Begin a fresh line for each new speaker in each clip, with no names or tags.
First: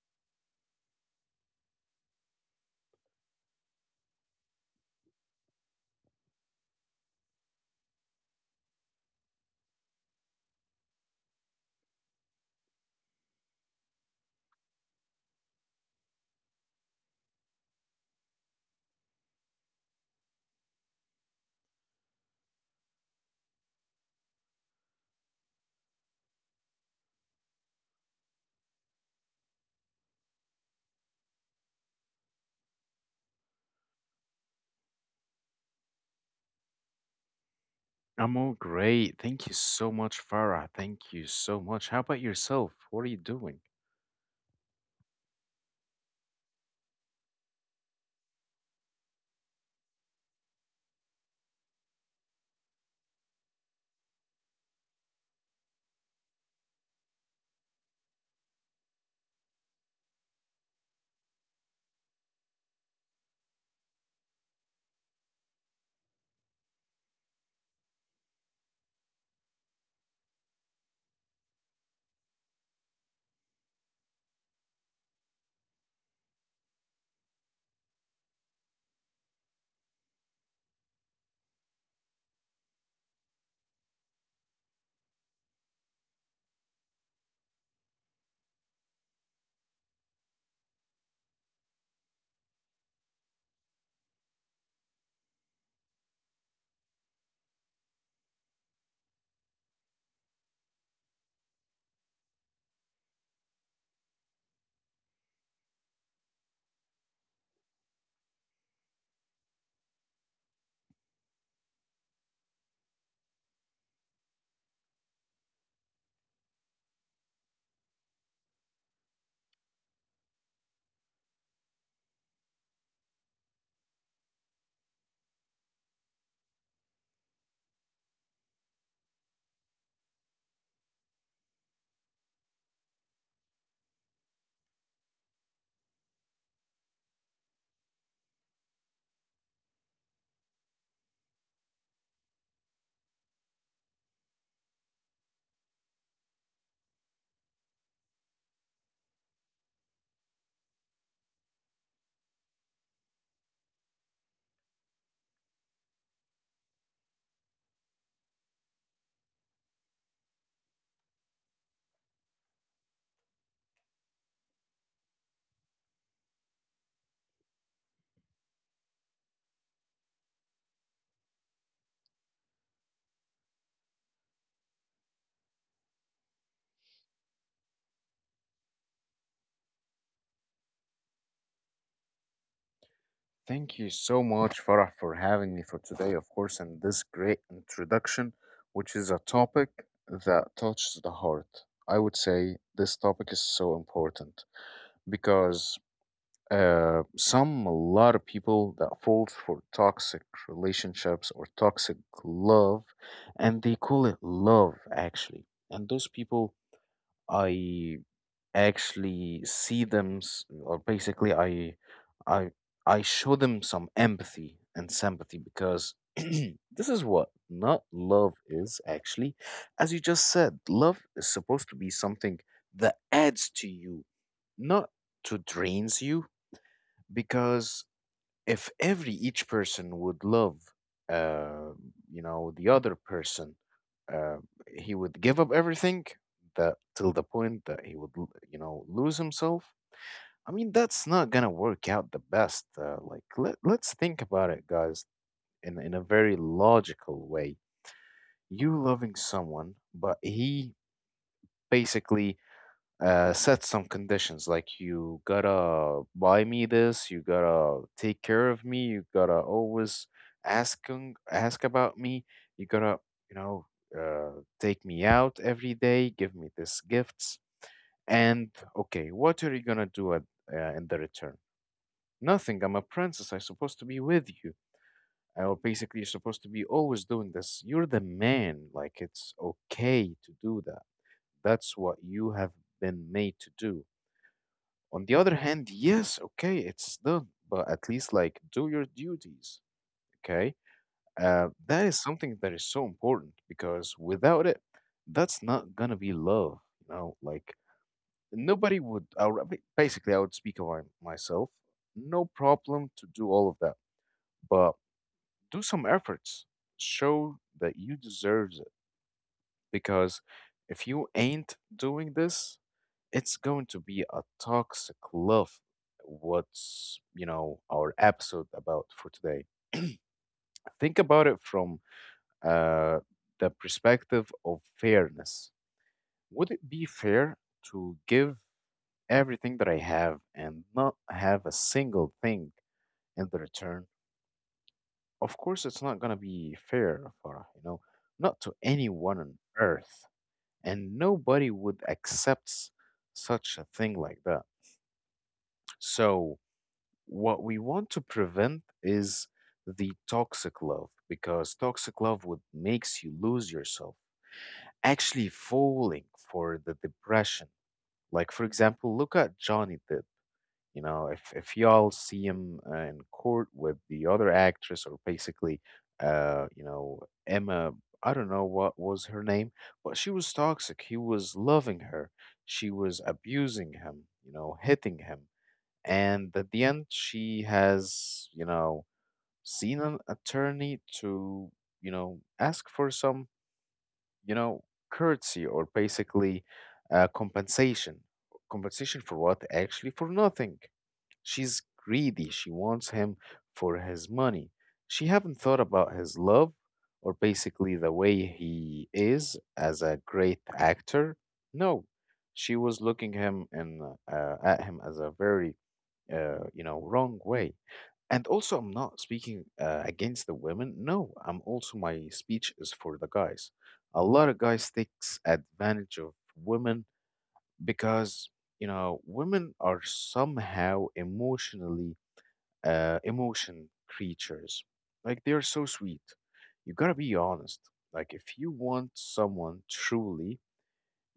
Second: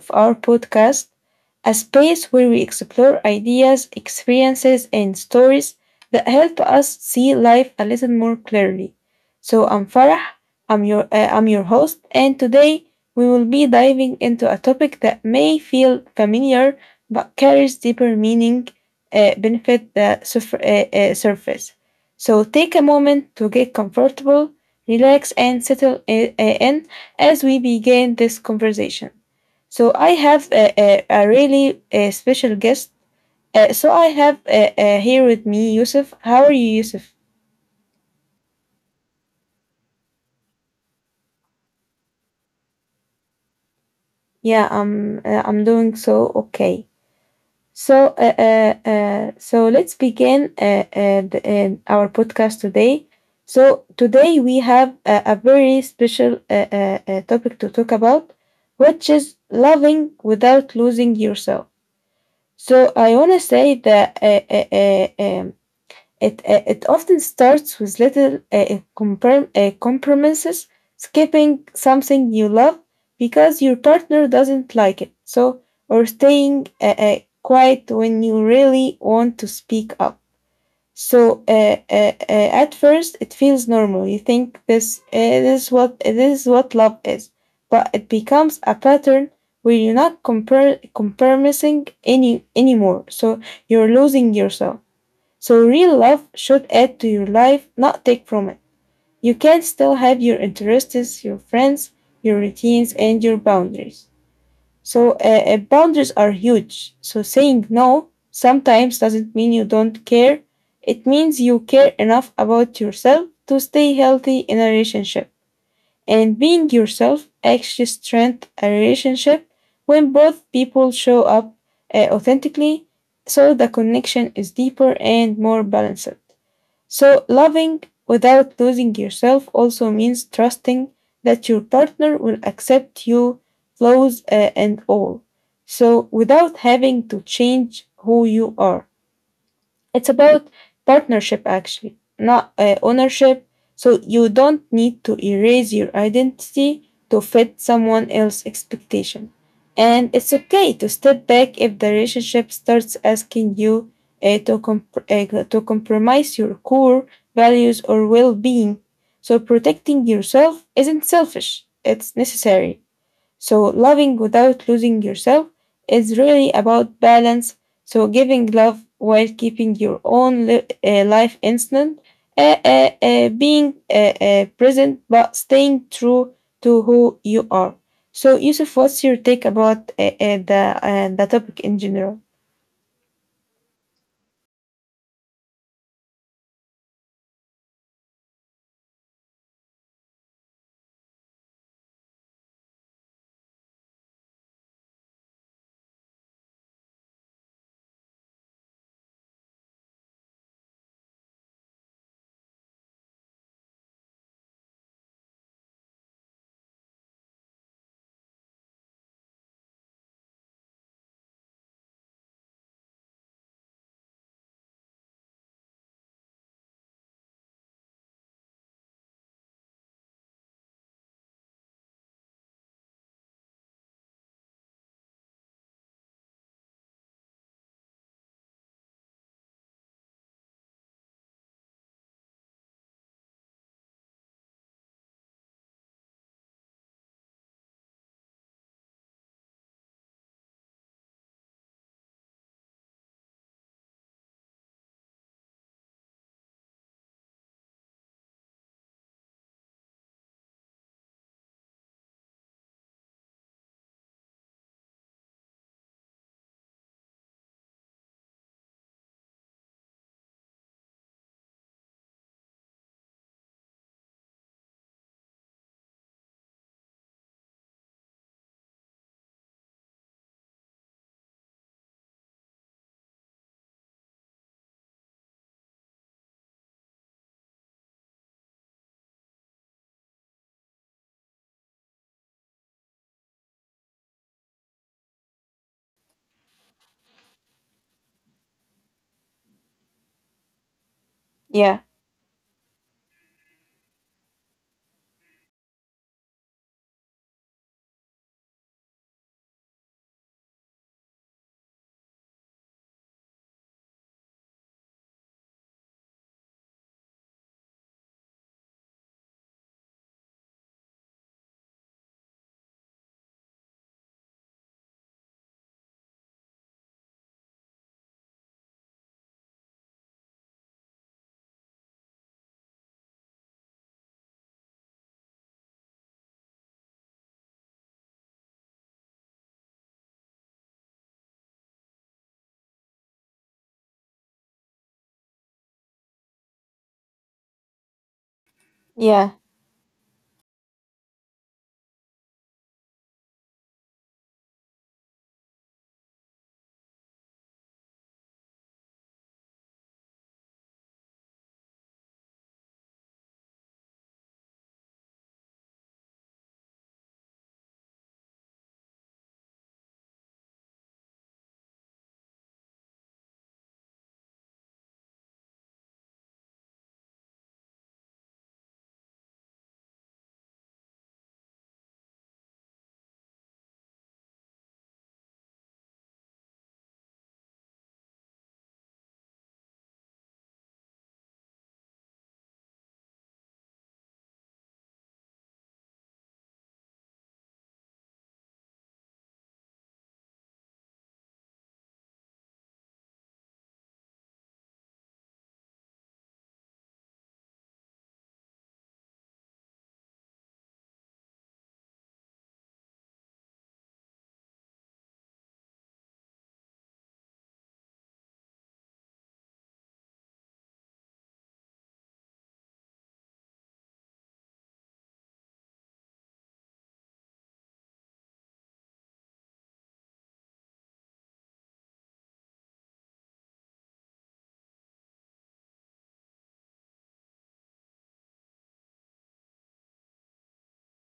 of our podcast, a space where we explore ideas, experiences, and stories that help us see life a little more clearly. So I'm Farah, I'm your host, and today we will be diving into a topic that may feel familiar but carries deeper meaning benefit the surface. So take a moment to get comfortable, relax, and settle in as we begin this conversation. So I have a really a special guest. So I have here with me Yusuf. How are you, Yusuf?
I'm all great. Thank you so much, Farah. Thank you so much. How about yourself? What are you doing?
Yeah, I'm doing so okay. So so let's begin our podcast today. So today we have a very special topic to talk about, which is loving without losing yourself. So I want to say that it often starts with little compromises, skipping something you love because your partner doesn't like it. So, or staying quiet when you really want to speak up. So, at first, it feels normal. You think this is what love is, but it becomes a pattern where you're not compromising anymore. So you're losing yourself. So real love should add to your life, not take from it. You can still have your interests, your friends, your routines, and your boundaries. So boundaries are huge. So saying no sometimes doesn't mean you don't care. It means you care enough about yourself to stay healthy in a relationship. And being yourself actually strengthens a relationship when both people show up authentically, so the connection is deeper and more balanced. So, loving without losing yourself also means trusting that your partner will accept you, flaws and all. So, without having to change who you are. It's about partnership, actually, not ownership. So you don't need to erase your identity to fit someone else's expectation. And it's okay to step back if the relationship starts asking you to compromise your core values or well being. So protecting yourself isn't selfish, it's necessary. So, loving without losing yourself is really about balance. So, giving love while keeping your own life instant, being present but staying true to who you are. So, Yusuf, what's your take about the topic in general?
Thank you so much, Farah, for having me for today, of course, and this great introduction, which is a topic that touches the heart. I would say this topic is so important because a lot of people that fall for toxic relationships or toxic love, and they call it love, actually. And those people, I actually see them s- or basically I I show them some empathy and sympathy because this is what not love is, actually. As you just said, love is supposed to be something that adds to you, not to drains you. Because if every each person would love, uh, you know, the other person, uh, he would give up everything, that till the point that he would you know, lose himself. I mean, that's not gonna work out the best. Like let's think about it, guys, in a very logical way. You loving someone, but he basically set some conditions like, you gotta buy me this, you gotta take care of me, you gotta always ask about me, you gotta, you know, take me out every day, give me this gifts, and okay, what are you gonna do at, in the return? Nothing. I'm a princess. I'm supposed to be with you. Or basically, you're supposed to be always doing this. You're the man. Like it's okay to do that. That's what you have been made to do. On the other hand, yes, okay, it's done, but at least like do your duties, okay? That
Yeah,
is something that is so important because without it, that's not gonna be love, you know? Like nobody would. Basically, I would speak about myself. No problem to do all of that, but do some efforts. Show that you deserve it, because if you ain't doing this, it's going to be a toxic love. What's, you know, our episode about for today? Think about it from uh, the perspective of fairness. Would it be fair to give everything that I have and not have a single thing in the return? Of course, it's not going to be fair, Farah, you know, not to anyone on
yeah.
earth. And nobody would accept such a thing like that. So, what we want to prevent is the toxic love, because toxic love would makes you lose yourself, actually falling for the depression. Like, for example, look at Johnny Depp. You know, if y'all see him in court with the other actress, or basically you know, Emma, I don't know what was her name, but she was toxic. He was loving her, she was abusing him, you know, hitting him. And at the end, she has, you know, seen an attorney to, you know, ask for some, you know, courtesy, or basically compensation. Compensation for what? Actually, for nothing. She's greedy. She wants him for his money. She haven't thought about his love, or basically the way he is as a great actor. No, she was looking him in, at him as a very you know, wrong way. And also, I'm not speaking against the women. No, I'm also my speech is for the guys. A lot of guys takes advantage of women because, you know, women are somehow emotion creatures. Like they're so sweet. You gotta be honest. Like if you want someone truly,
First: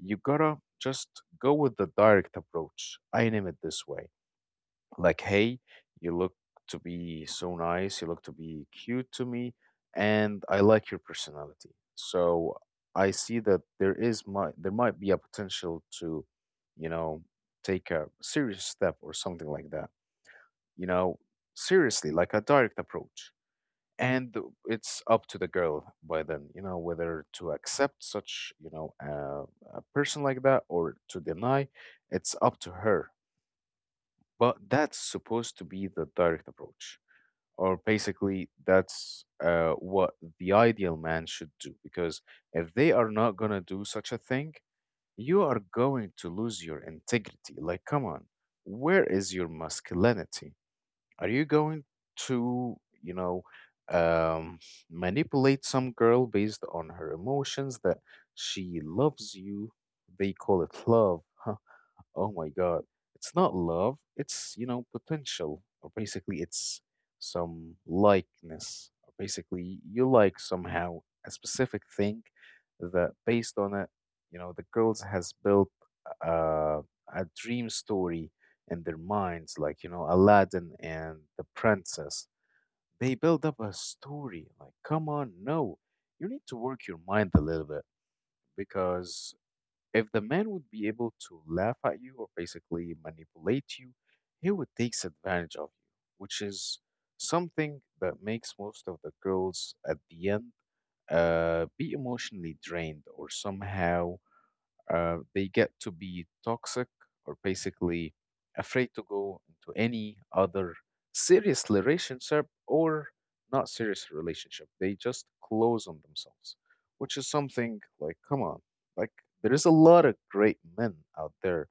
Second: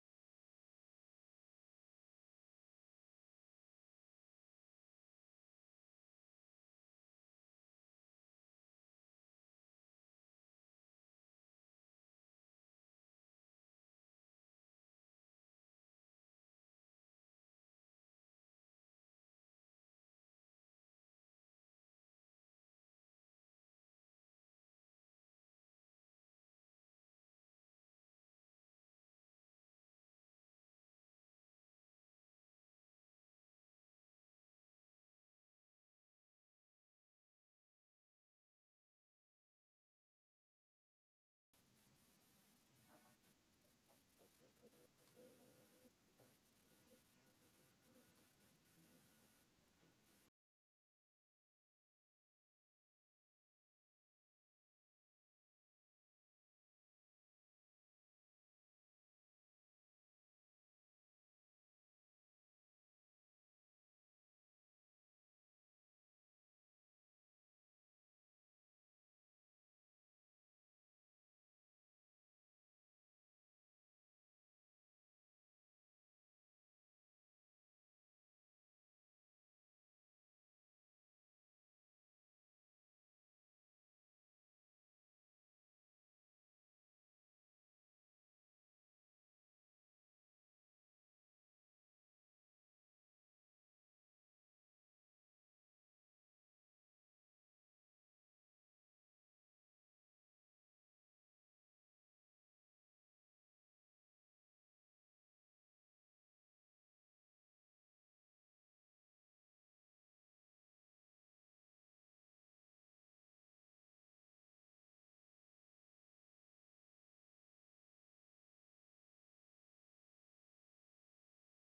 you gotta just go with the direct approach. I name it this way, like, hey, you look to be so nice, you look to be cute to me, and I like your personality. So I see that there is my there might be a potential to, you know, take a serious step or something like that. You know, seriously, like a direct approach. And it's up to the girl by then, you know, whether to accept such, you know, a person like that, or to deny. It's up to her, but that's supposed to be the direct approach, or basically, that's what the ideal man should do. Because if they are not gonna do such a thing, you are going to lose your integrity. Like, come on, where is your masculinity? Are you going to, you know, um, manipulate some girl based on her emotions that she loves you? They call it love. Oh my God. It's not love, it's, you know, potential, or basically it's some likeness, or basically you like somehow a specific thing that based on it, you know, the girls has built uh, a dream story in their minds, like, you know, Aladdin and the princess. They build up a story. Like, come on, no. You need to work your mind a little bit, because if the man would be able to laugh at you or basically manipulate you, he would take advantage of you, which is something that makes most of the girls at the end be emotionally drained, or somehow they get to be toxic, or basically afraid to go into any other serious relationship or not serious relationship. They just close on themselves, which is something like, come on, like, there is a lot of great men out there,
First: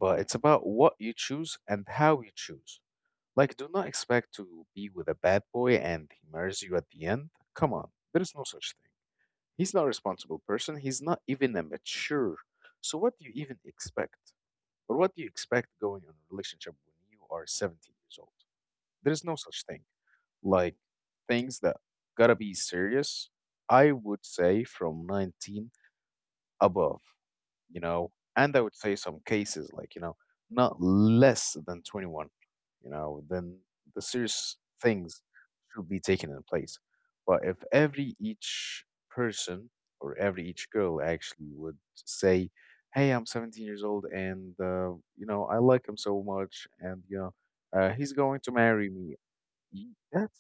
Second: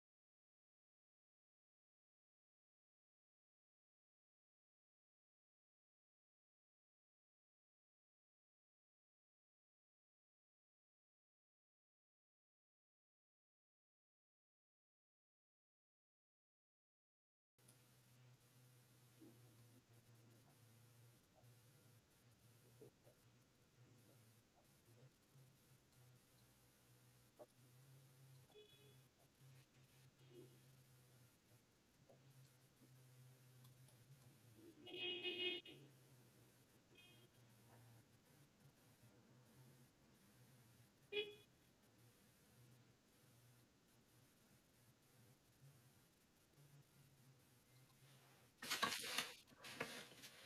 but it's about what you choose and how you choose. Like, do not expect to be with a bad boy and he marries you at the end. Come on, there is no such thing. He's not a responsible person. He's not even a mature. So what do you even expect? Or what do you expect going on a relationship when you are 17 years old? There's no such thing. Like, things that gotta be serious, I would say from 19 above, you know, and I would say some cases like, you know, not less than 21, you know, then the serious things should be taken in place. But if every each person or every each girl actually would say, hey, I'm 17 years old and, you know, I like him so much and, you know, he's going to marry me. Y- That's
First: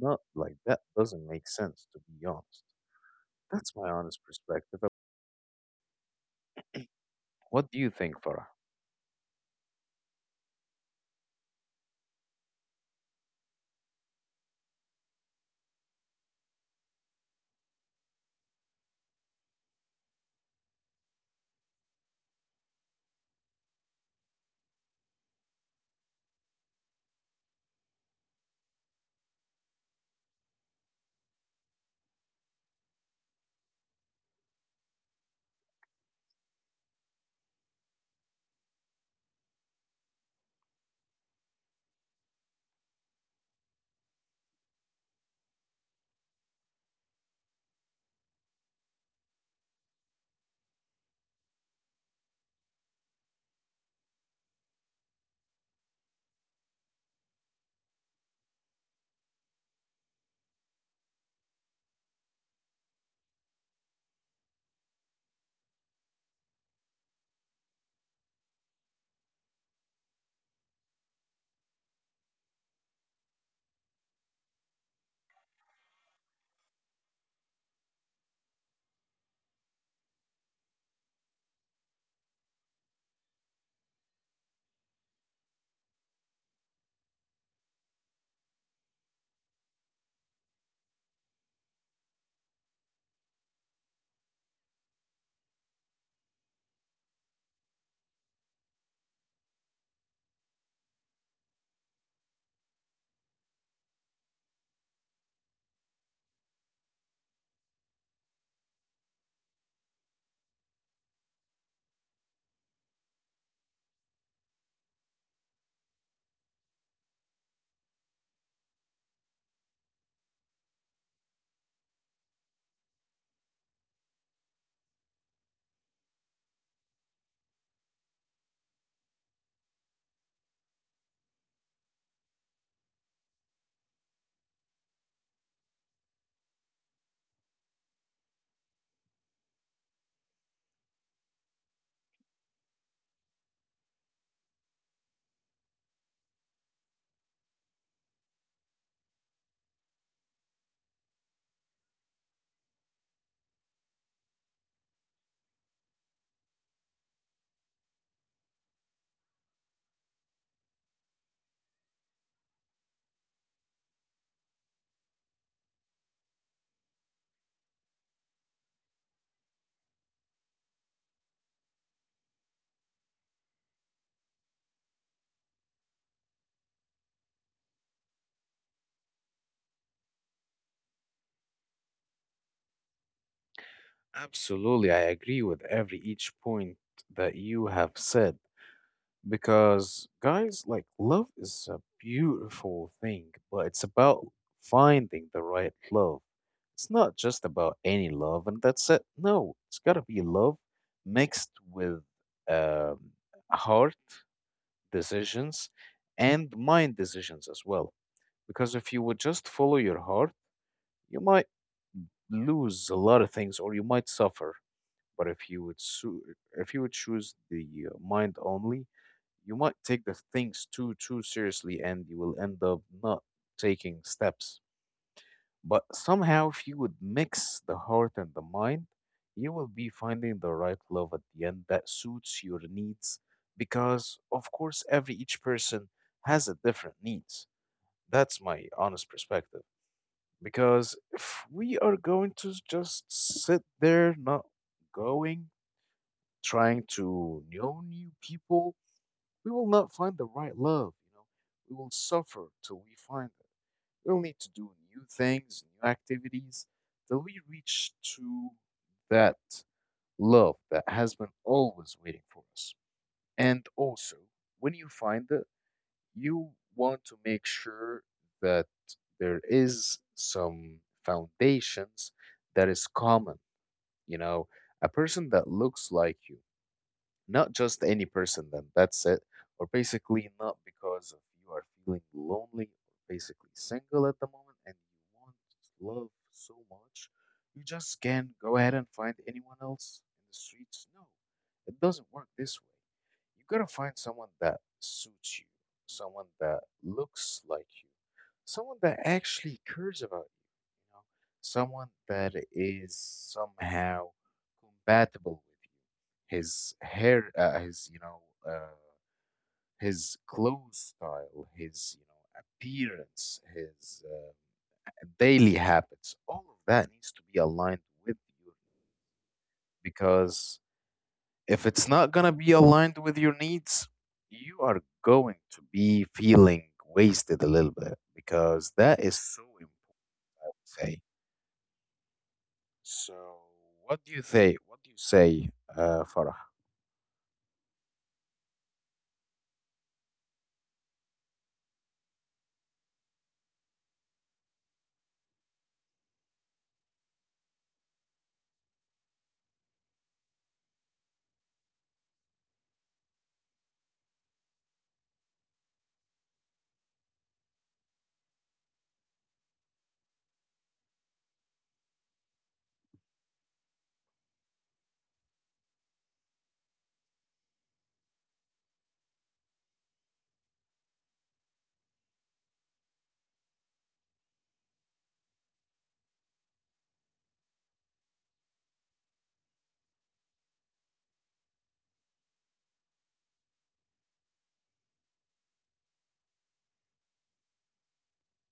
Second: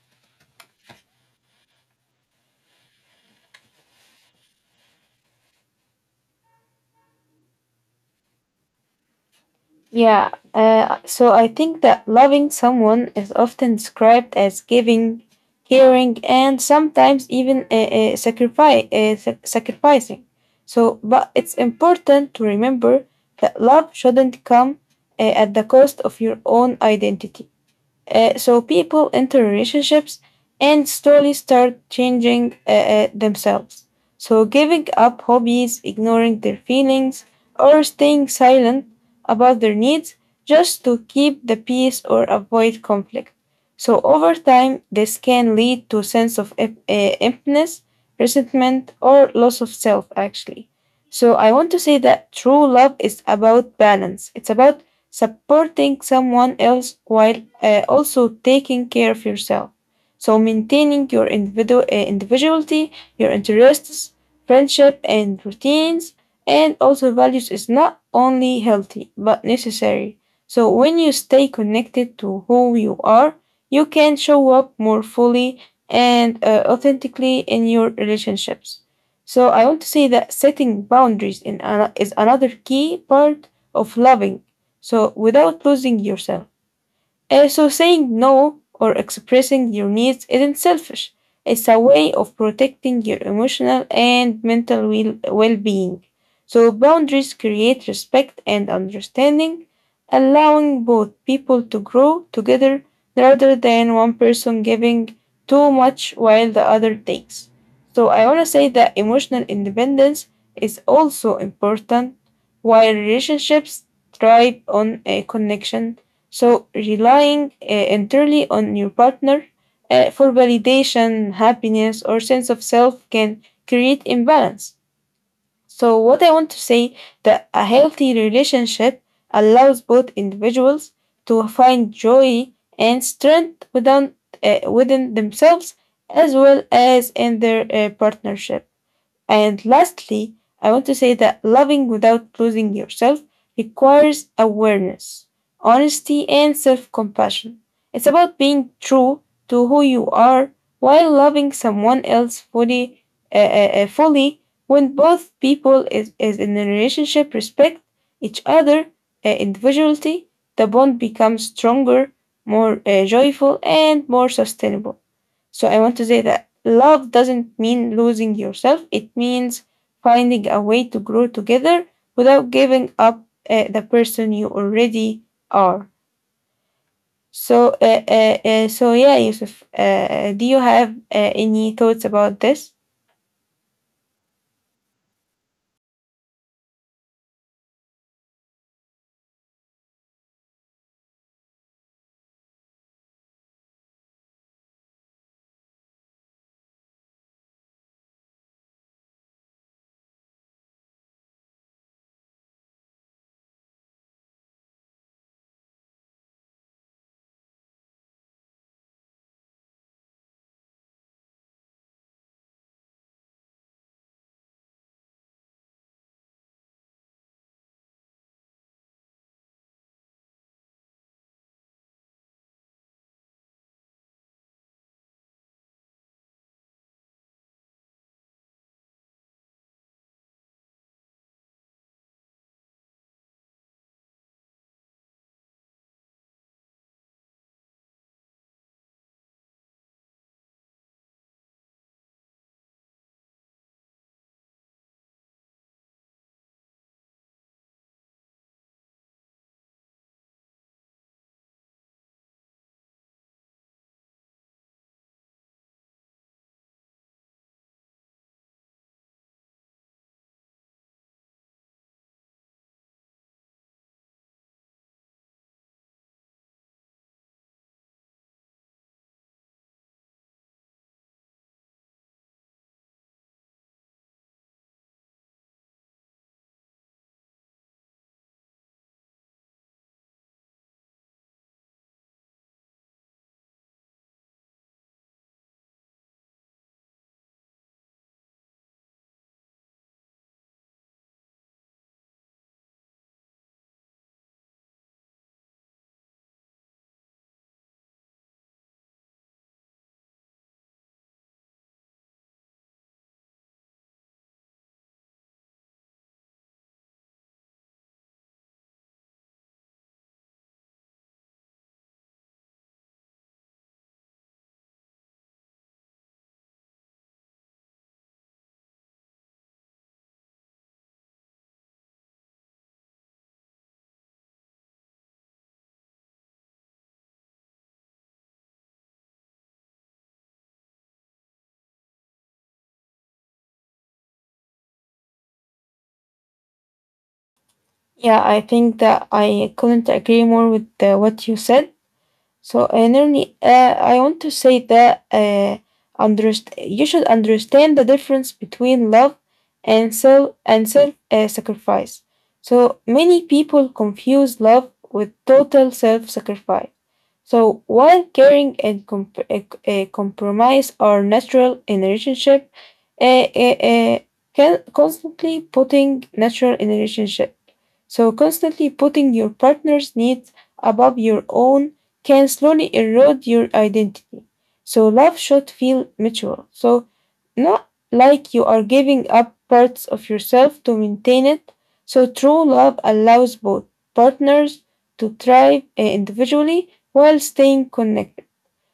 not like that doesn't make sense, to be honest. That's my honest perspective. What do you think, Farah?
Yeah, so I think that loving someone is often described as giving, caring, and sometimes even sacrificing. So, but it's important to remember that love shouldn't come at the cost of your own identity. So people enter relationships and slowly start changing themselves. So giving up hobbies, ignoring their feelings, or staying silent about their needs just to keep the peace or avoid conflict. So over time, this can lead to a sense of emptiness, resentment, or loss of self, actually. So I want to say that true love is about balance. It's about supporting someone else while also taking care of yourself. So maintaining your individuality, your interests, friendship, and routines, and also values is not only healthy but necessary. So when you stay connected to who you are, you can show up more fully and authentically in your relationships. So I want to say that setting boundaries is another key part of loving so without losing yourself. So saying no or expressing your needs isn't selfish. It's a way of protecting your emotional and mental well being. So boundaries create respect and understanding, allowing both people to grow together rather than one person giving too much while the other takes. So I want to say that emotional independence is also important while relationships thrive on a connection, so relying entirely on your partner for validation, happiness, or sense of self can create imbalance. So, what I want to say that a healthy relationship allows both individuals to find joy and strength within, within themselves as well as in their partnership. And lastly, I want to say that loving without losing yourself requires awareness, honesty, and self compassion. It's about being true to who you are while loving someone else fully, fully when both is in a relationship respect each other individuality, the bond becomes stronger, more joyful and more sustainable, so I want to say that love doesn't mean losing yourself, it means finding a way to grow together without giving up the person you already are. So, so yeah, Yusuf, do you have any thoughts about this?
Absolutely, I agree with every each point that you have said, because guys, like, love is a beautiful thing, but it's about finding the right love. It's not just about any love and that's it. No, it's got to be love mixed with um, heart decisions and mind decisions as well. Because if you would just follow your heart, you might lose a lot of things or you might suffer. But if you would choose the mind only, you might take the things too seriously, and you will end up not taking steps. But somehow, if you would mix the heart and the mind, you will be finding the right love at the end that suits your needs. Because of course, every each person has a different needs. That's my honest perspective. Because if we are going to just sit there not going, trying to know new people, we will not find the right love, you know. We will suffer till we find it. We'll need to do new things, new activities, till we reach to that love that has been always waiting for us. And also, when you find it, you want to make sure that there is some foundations that is common, you know, a person that looks like you, not just any person then that's it, or basically not because of you are feeling lonely or basically single at the moment and you want love so much. You just can't go ahead and find anyone else in the streets. No, it doesn't work this way. You gotta find someone that suits you, someone that looks like you, someone that actually cares about, you know, someone that is somehow compatible with you. His hair, his, you know, uh, his clothes style, his, you know, appearance, his daily habits, all of that needs to be aligned with you, because if it's not going to be aligned with your needs, you are going to be feeling wasted a little bit, because that is so important. So, what do you say? What do you say, Farah?
Yeah, I think that I couldn't agree more with what you said. So, Nirni, I want to say that you should understand the difference between love and self sacrifice. So, many people confuse love with total self sacrifice. So, while caring and comp- compromise are natural in a relationship, uh, uh, uh, can constantly putting natural in a relationship, so constantly putting your partner's needs above your own can slowly erode your identity. So, love should feel mutual. So, not like you are giving up parts of yourself to maintain it. So, true love allows both partners to thrive eh, individually while staying connected.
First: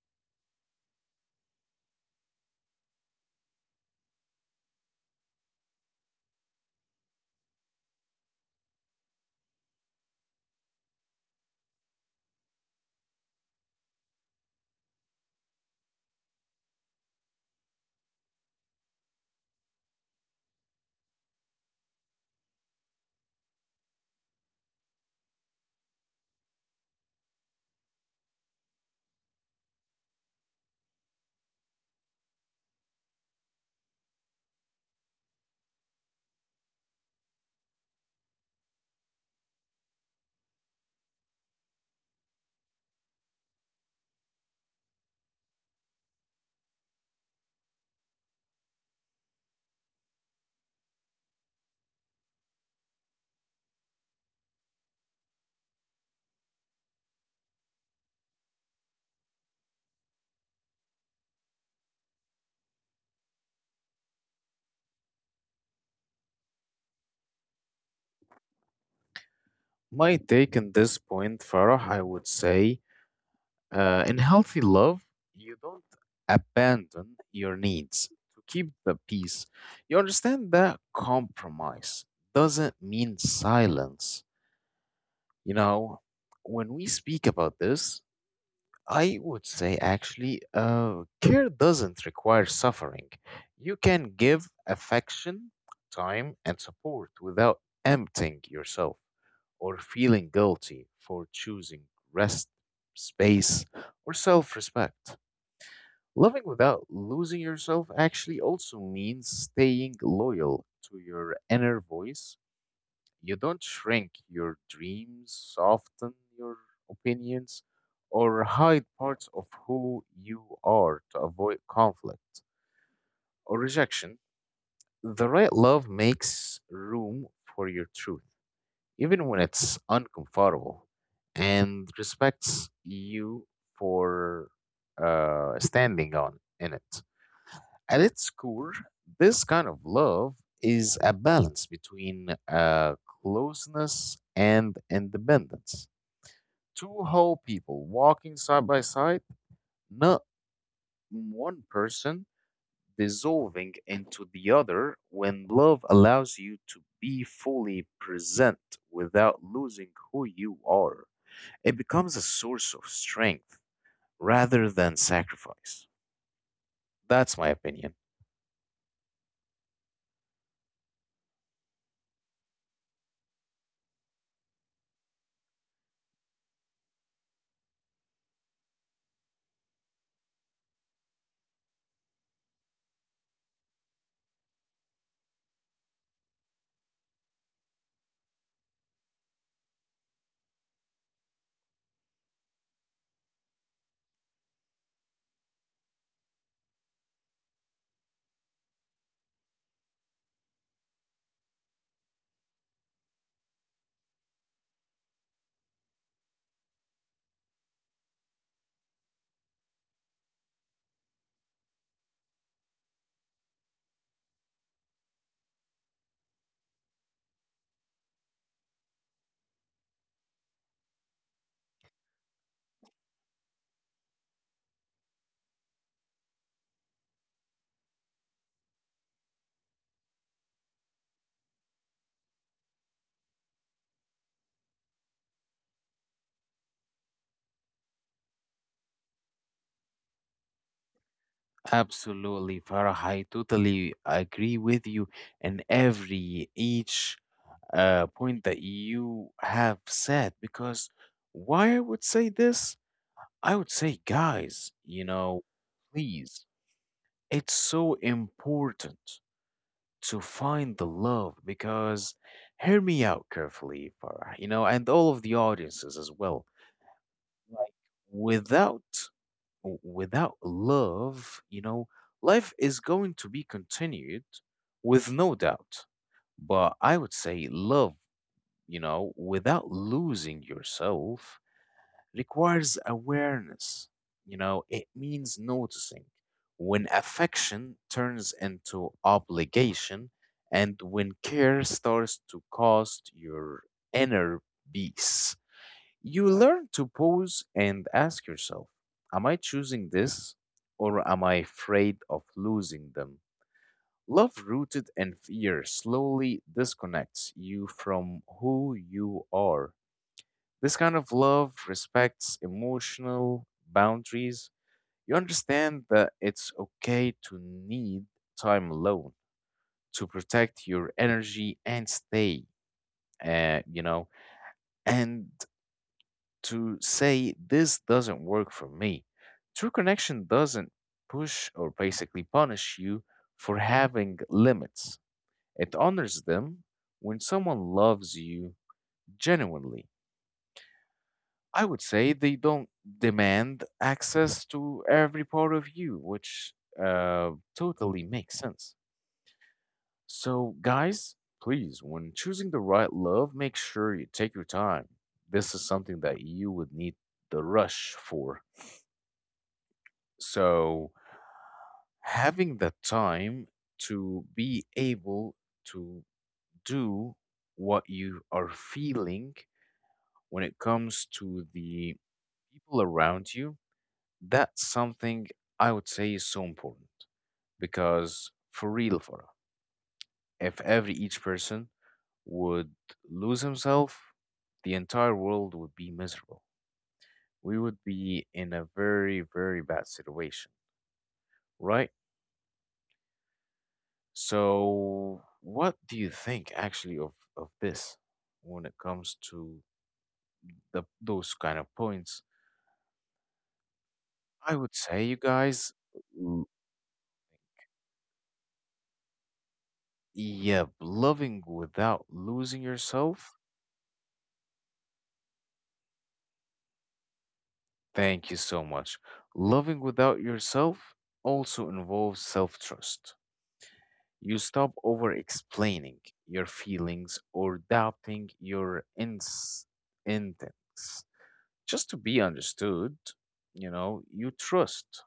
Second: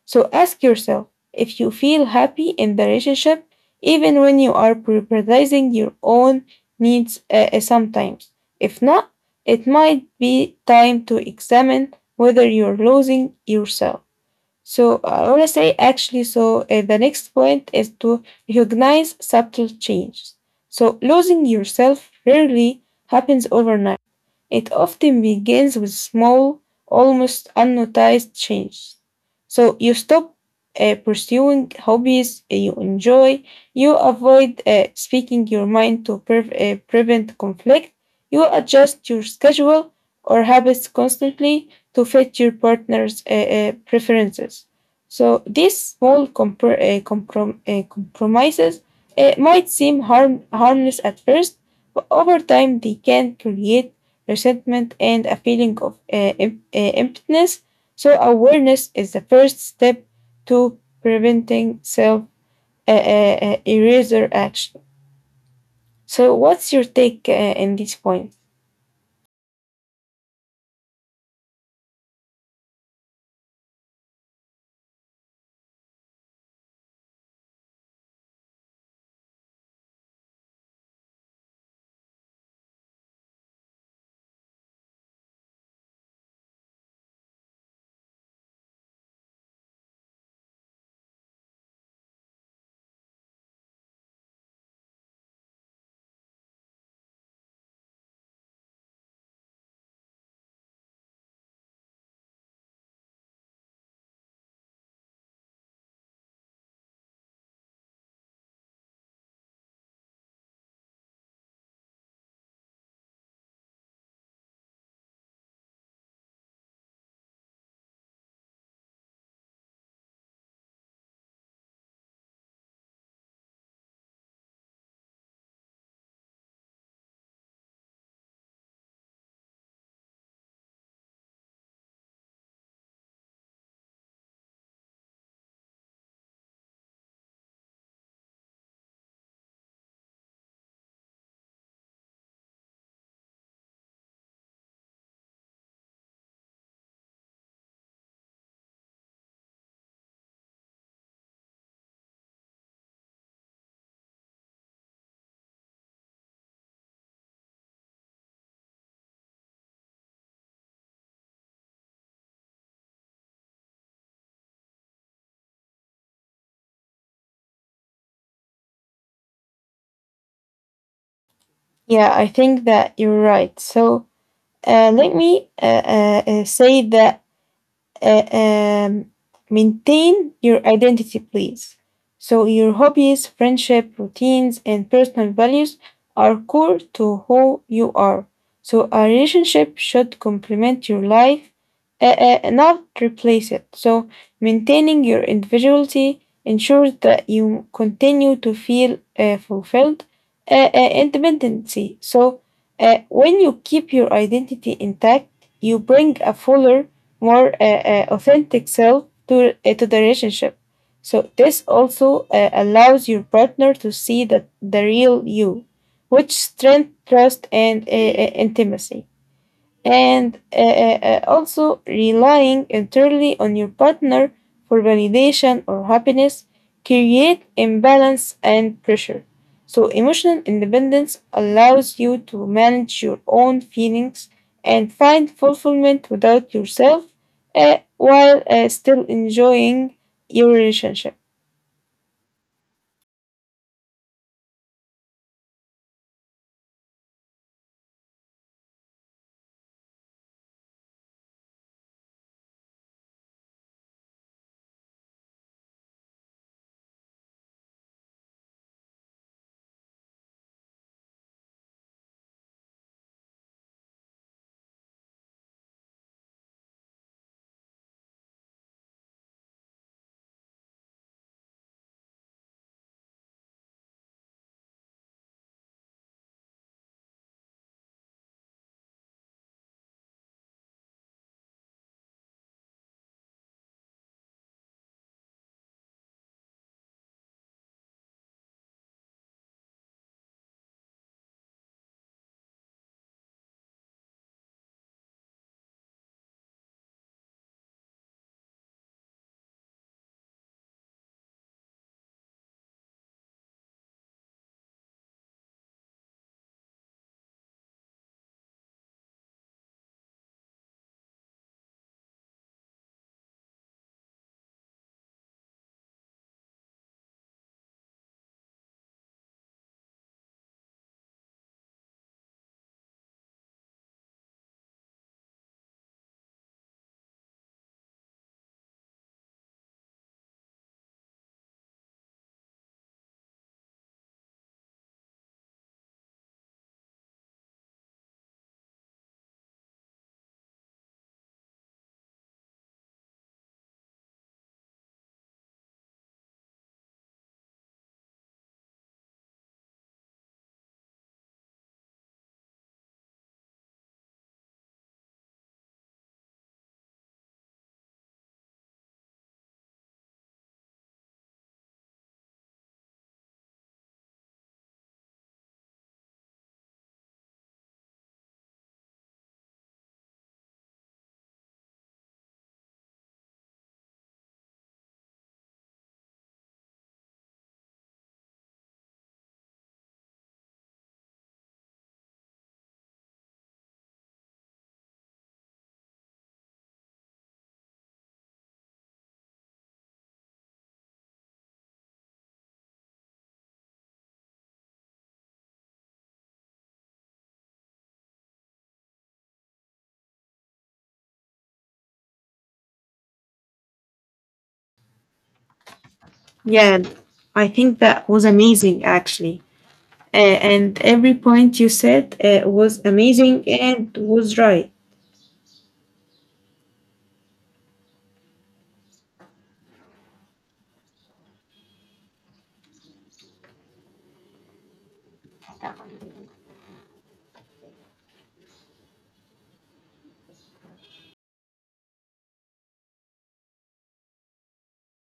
So ask yourself if you feel happy in the relationship, even when you are prioritizing your own needs sometimes. If not, it might be time to examine whether you're losing yourself. So I want to say actually, so the next point is to recognize subtle changes. So losing yourself rarely happens overnight. It often begins with small, almost unnoticed changes. So you stop pursuing hobbies you enjoy, you avoid speaking your mind to prevent conflict, you adjust your schedule or habits constantly to fit your partner's preferences. So these small compromises might seem harmless at first, but over time they can create resentment, and a feeling of emptiness. So, awareness is the first step to preventing self eraser action. So, what's your take in this point?
My take on this point, Farah, I would say, in healthy love, you don't abandon your needs to keep the peace. You understand that compromise doesn't mean silence. You know, when we speak about this, I would say actually, care doesn't require suffering. You can give affection, time, and support without emptying yourself or feeling guilty for choosing rest, space, or self respect. Loving without losing yourself actually also means staying loyal to your inner voice. You don't shrink your dreams, soften your opinions, or hide parts of who you are to avoid conflict or rejection. The right love makes room for your truth, even when it's uncomfortable, and respects you for standing on in it. At its core, this kind of love is a balance between closeness and independence. Two whole people walking side by side, not one person dissolving into the other when love allows you to be fully present without losing who you are. It becomes a source of strength rather than sacrifice. That's my opinion.
Yeah, I think that you're right. So, let me say that uh, um, maintain your identity, please. So, your hobbies, friendship, routines, and personal values are core to who you are. So, a relationship should complement your life, not replace it. So, maintaining your individuality ensures that you continue to feel fulfilled independency. So, when you keep your identity intact, you bring a fuller, more authentic self to the relationship. So this also allows your partner to see the real you, which strength trust and intimacy and also relying entirely on your partner for validation or happiness create imbalance and pressure, so emotional independence allows you to manage your own feelings and find fulfillment without yourself while still enjoying your relationship.
Absolutely, Farah. I totally agree with you and every each point that you have said. Because why I would say this? I would say, guys, you know, please, it's so important to find the love because hear me out carefully, Farah, you know, and all of the audiences as well. Like, without without love, you know, life is going to be continued with no doubt. But I would say love, you know, without losing yourself requires awareness. You know, it means noticing when affection turns into obligation and when care starts to cost your inner peace. You learn to pause and ask yourself, am I choosing this or am I afraid of losing them? Love rooted in fear slowly disconnects you from who you are. This kind of love respects emotional boundaries. You understand that it's okay to need time alone to protect your energy and stay, you know, and to say this doesn't work for me. True connection doesn't push or basically punish you for having limits. It honors them when someone loves you genuinely. I would say they don't demand access to every part of you, which uh, totally makes sense. So, guys, please, when choosing the right love, make sure you take your time. This is something that you would need the rush for. So having the time to be able to do what you are feeling when it comes to the people around you, that's something I would say is so important because for real, for if every each person would lose himself, the entire world would be miserable. We would be in a very, very bad situation, right? So, what do you think actually of this when it comes to the those kind of points? I would say you guys, l-
Yeah, I think that was amazing actually. Uh,
yeah,
and every
loving
point you
without
said
losing
was
yourself.
amazing and was right.
Thank you so much. Loving without yourself also involves self-trust. You stop over explaining your feelings or doubting your ins intents. Just to be understood, you know, you trust.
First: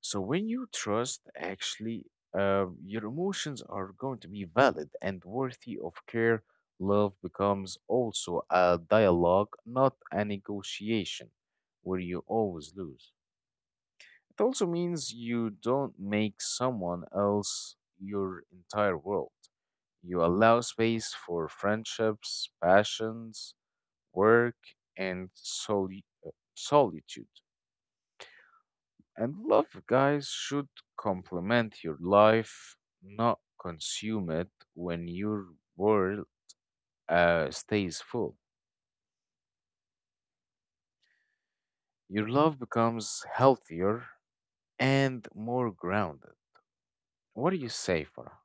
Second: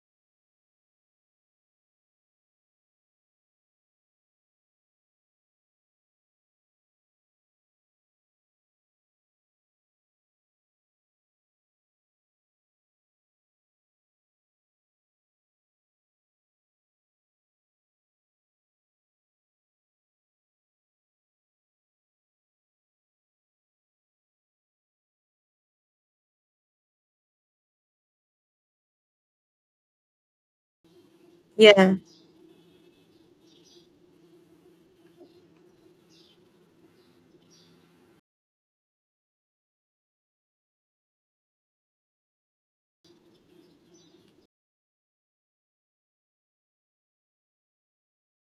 So when you trust, actually, your emotions are going to be valid and worthy of care. Love becomes also a dialogue, not a negotiation, where you always lose. It also means you don't make someone else your entire world. You allow space for friendships, passions, work, and solitude. And love, guys, should complement
Yeah,
your life, not consume it when your world stays full. Your love becomes healthier and more grounded. What do you say, Farah?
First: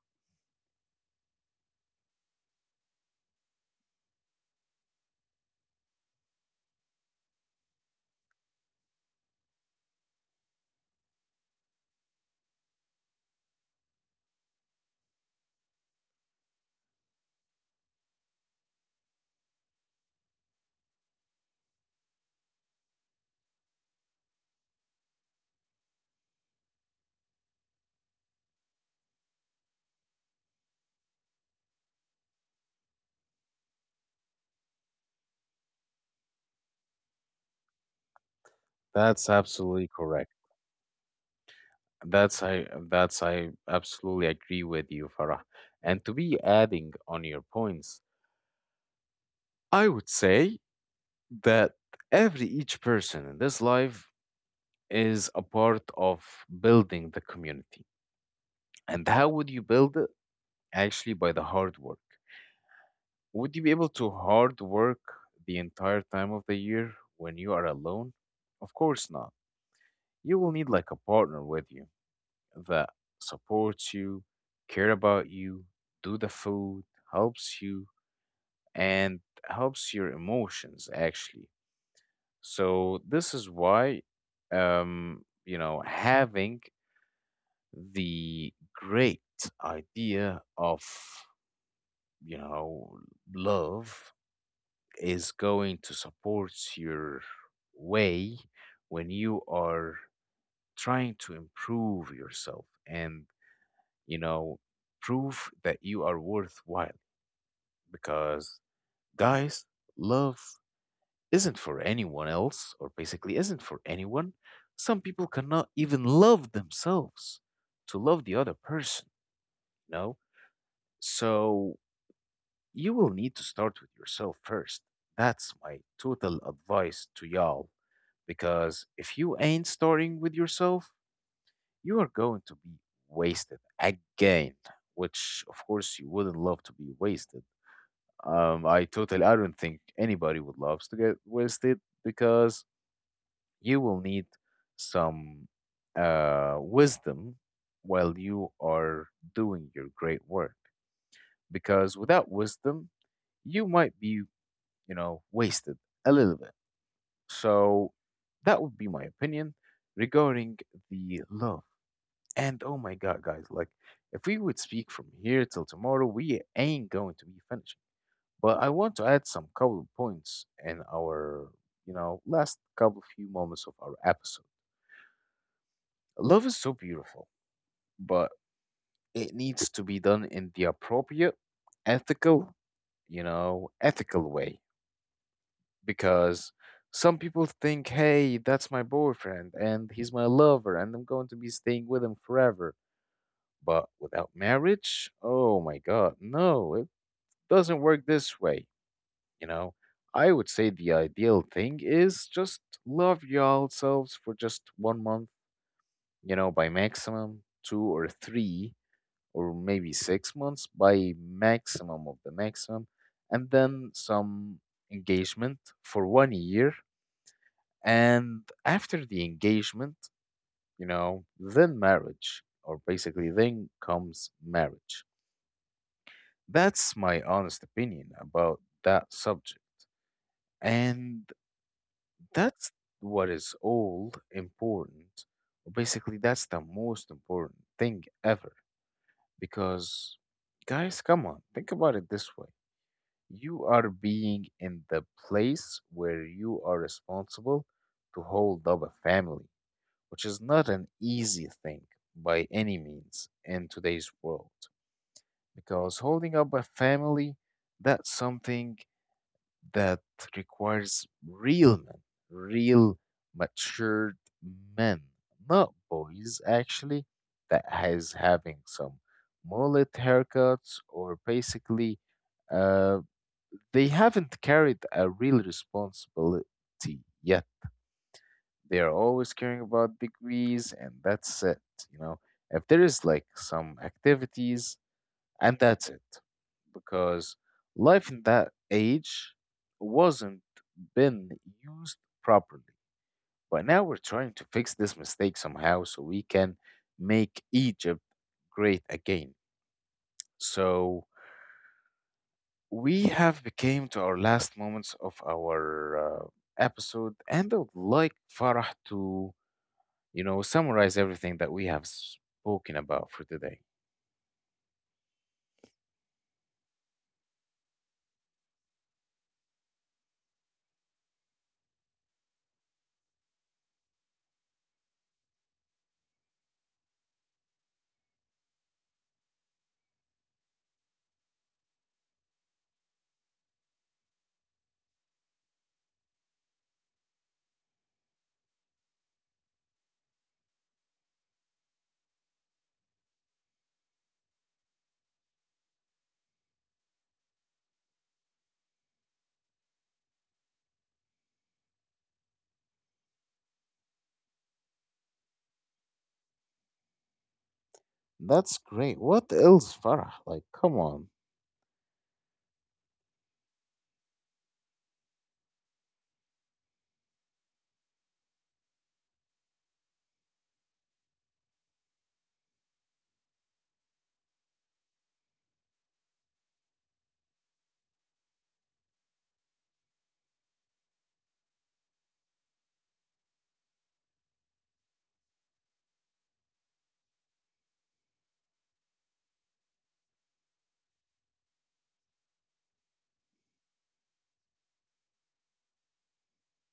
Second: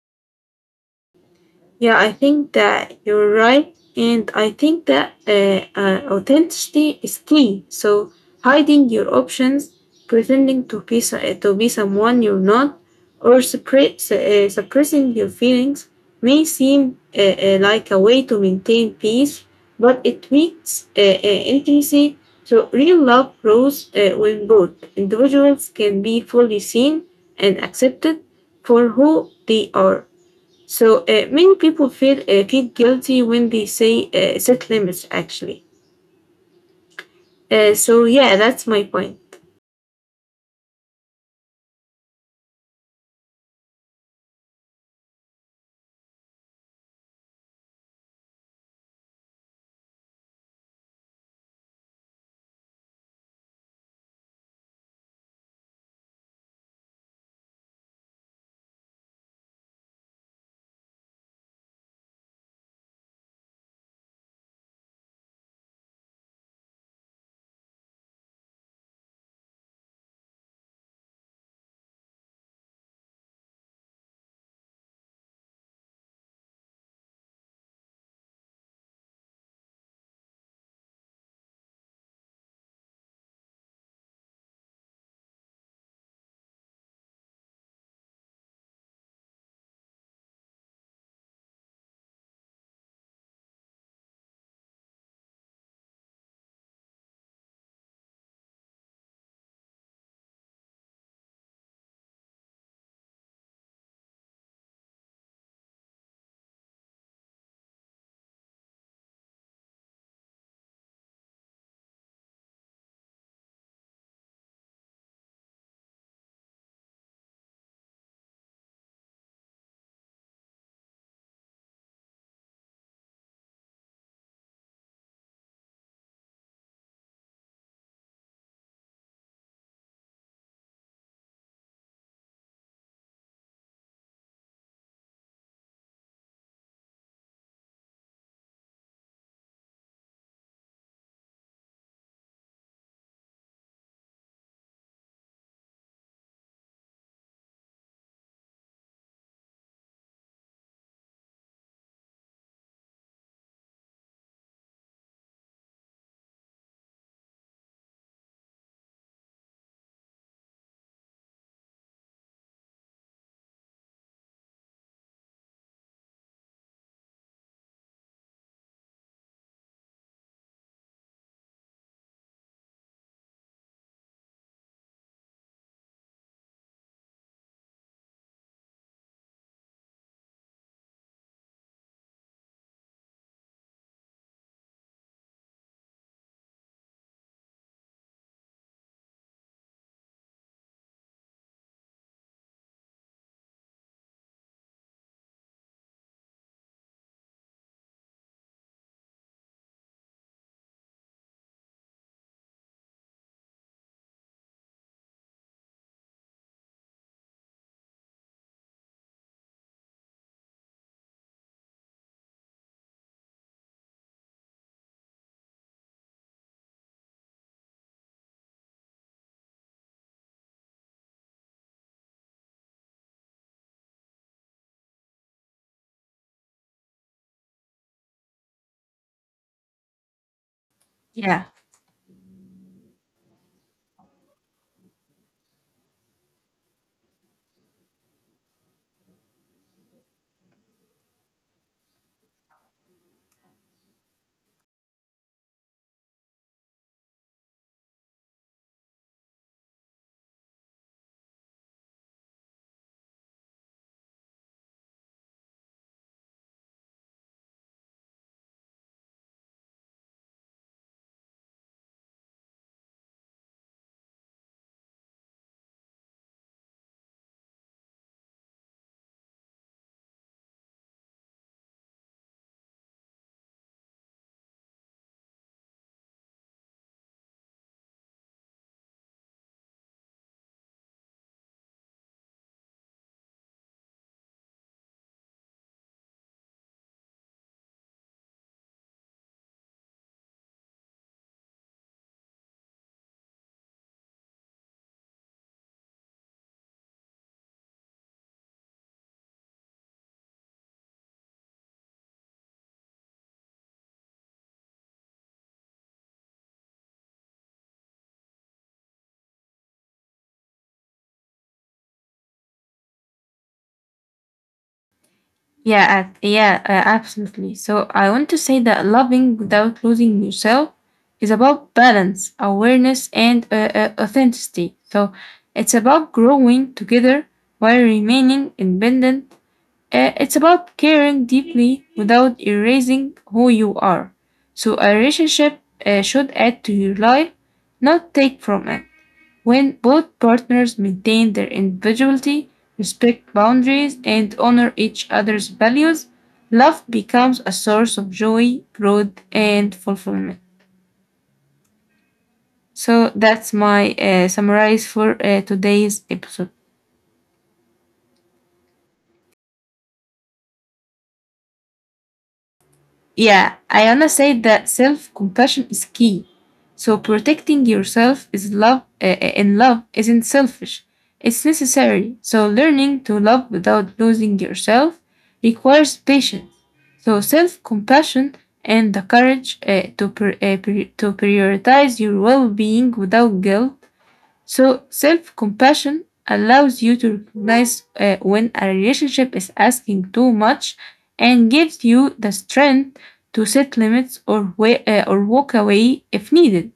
yeah, I think that you're right. And I think that authenticity is key. So hiding your options, pretending to be someone you're not, or suppressing your feelings may seem like a way to maintain peace, but it weakens intimacy. So real love grows when both individuals can be fully seen and accepted for who they are. So many people feel guilty when they say set limits. Actually, so yeah,
That's
that's my
absolutely
point.
correct. That's I absolutely agree with you, Farah. And to be adding on your points, I would say that every each person in this life is a part of building the community. And how would you build it? Actually, by the hard work. Would you be able to hard work the entire time of the year when you are alone? Of course not. You will need like a partner with you that supports you, care about you, do the food, helps you, and helps your emotions actually. So this is why, you know, having the great idea of, you know, love is going to support your way when you are trying to improve yourself and, you know, prove that you are worthwhile. Because, guys, love isn't for anyone else, or basically isn't for anyone. Some people cannot even love themselves to love the other person, you know? So you will need to start with yourself first. That's my total advice to y'all. Because if you ain't starting with yourself, you are going to be wasted again, which of course you wouldn't love to be wasted. I totally. I don't think anybody would love to get wasted because you will need some wisdom while you are doing your great work. Because without wisdom, you might be, you know, wasted a little bit. So that would be my opinion regarding the love. And oh my God, guys, like if we would speak from here till tomorrow, we ain't going to be finished. But I want to add some couple of points in our, you know, last couple few moments of our episode. Love is so beautiful, but it needs to be done in the appropriate, ethical, you know, ethical way because some people think, hey, that's my boyfriend and he's my lover and I'm going to be staying with him forever. But without marriage, oh my God, no, it doesn't work this way. You know, I would say the ideal thing is just love yourselves for just 1 month, you know, by maximum two or three or maybe 6 months by maximum of the maximum, and then some engagement for 1 year. And after the engagement, you know, then marriage, or basically then comes marriage. That's my honest opinion about that subject. And that's what is all important, or basically, that's the most important thing ever. Because, guys, come on, think about it this way. You are being in the place where you are responsible to hold up a family, which is not an easy thing by any means in today's world. Because holding up a family, that's something that requires real men, real matured men, not boys actually, that has having some mullet haircuts or basically, uh, they haven't carried a real responsibility yet. They are always caring about degrees, and that's it. You know, if there is like some activities, and that's it, because life in that age wasn't been used properly. But now we're trying to fix this mistake somehow, so we can make Egypt great again. So we have became to our last moments of our episode, and I would like Farah to, you know, summarize everything that we have spoken about for today.
Yeah, yeah, absolutely. So I want to say that loving without losing yourself is about balance, awareness, and authenticity. So it's about growing together while remaining independent. It's about caring deeply without erasing who you are. So a relationship should add to your life, not take from it. When both partners maintain their individuality, respect boundaries, and honor each other's values, love becomes a source of joy, growth, and fulfillment. So that's my summarize for today's episode.
That's great. What else, Farah? Like, come on.
Yeah, I wanna say that self compassion is key. So protecting yourself is love in love isn't selfish. It's necessary. So learning to love without losing yourself requires patience. So self compassion and the courage to prioritize your well being without guilt, so self compassion allows you to recognize when a relationship is asking too much and gives you the strength to set limits or walk away if needed.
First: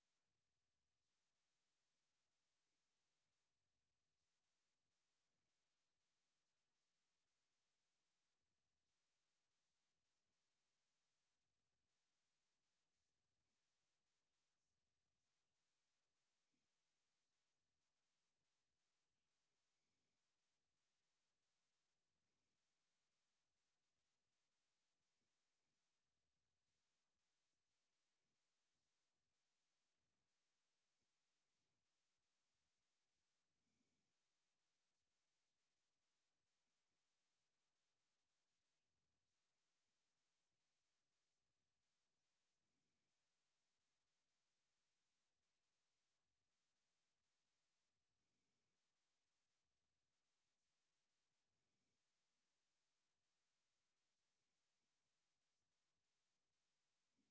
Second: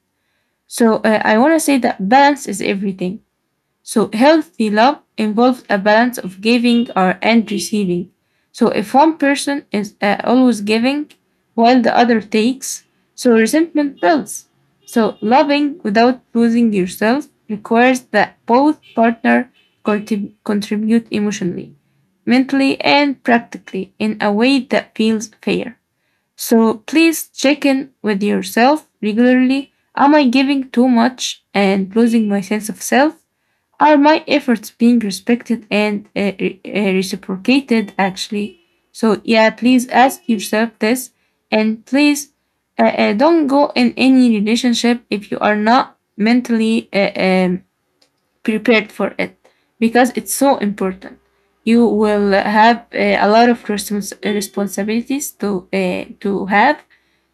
So, I want to say that balance is everything. So healthy love involves a balance of giving or and receiving. So if one person is always giving while the other takes, so resentment builds. So loving without losing yourself requires that both partner contribute emotionally, mentally, and practically in a way that feels fair. So please check in with yourself regularly. Am I giving too much and losing my sense of self? Are my efforts being respected and reciprocated actually? So, yeah, please ask yourself this and please don't go in any relationship if you are not mentally prepared for it because it's so important. You will have a lot of responsibilities to have.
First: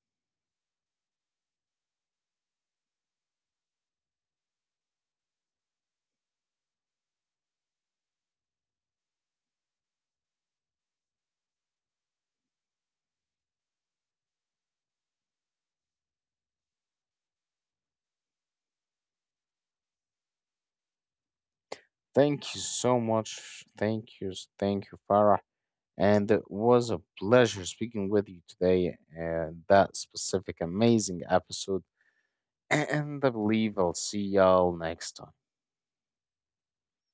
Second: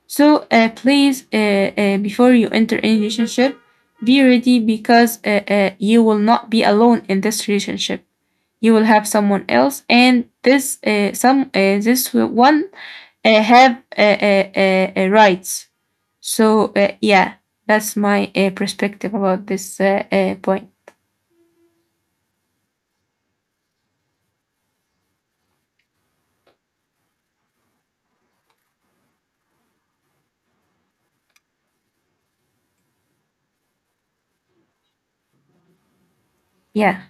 So please, before you enter any relationship, be ready because you will not be alone in this relationship. You will have someone else, and this some this one have rights. So yeah, that's my perspective about this point.
Thank you so much. Thank you. Thank you, Farah. And it was a pleasure speaking with you today and that specific amazing episode. And I believe I'll see y'all next time.
Yeah.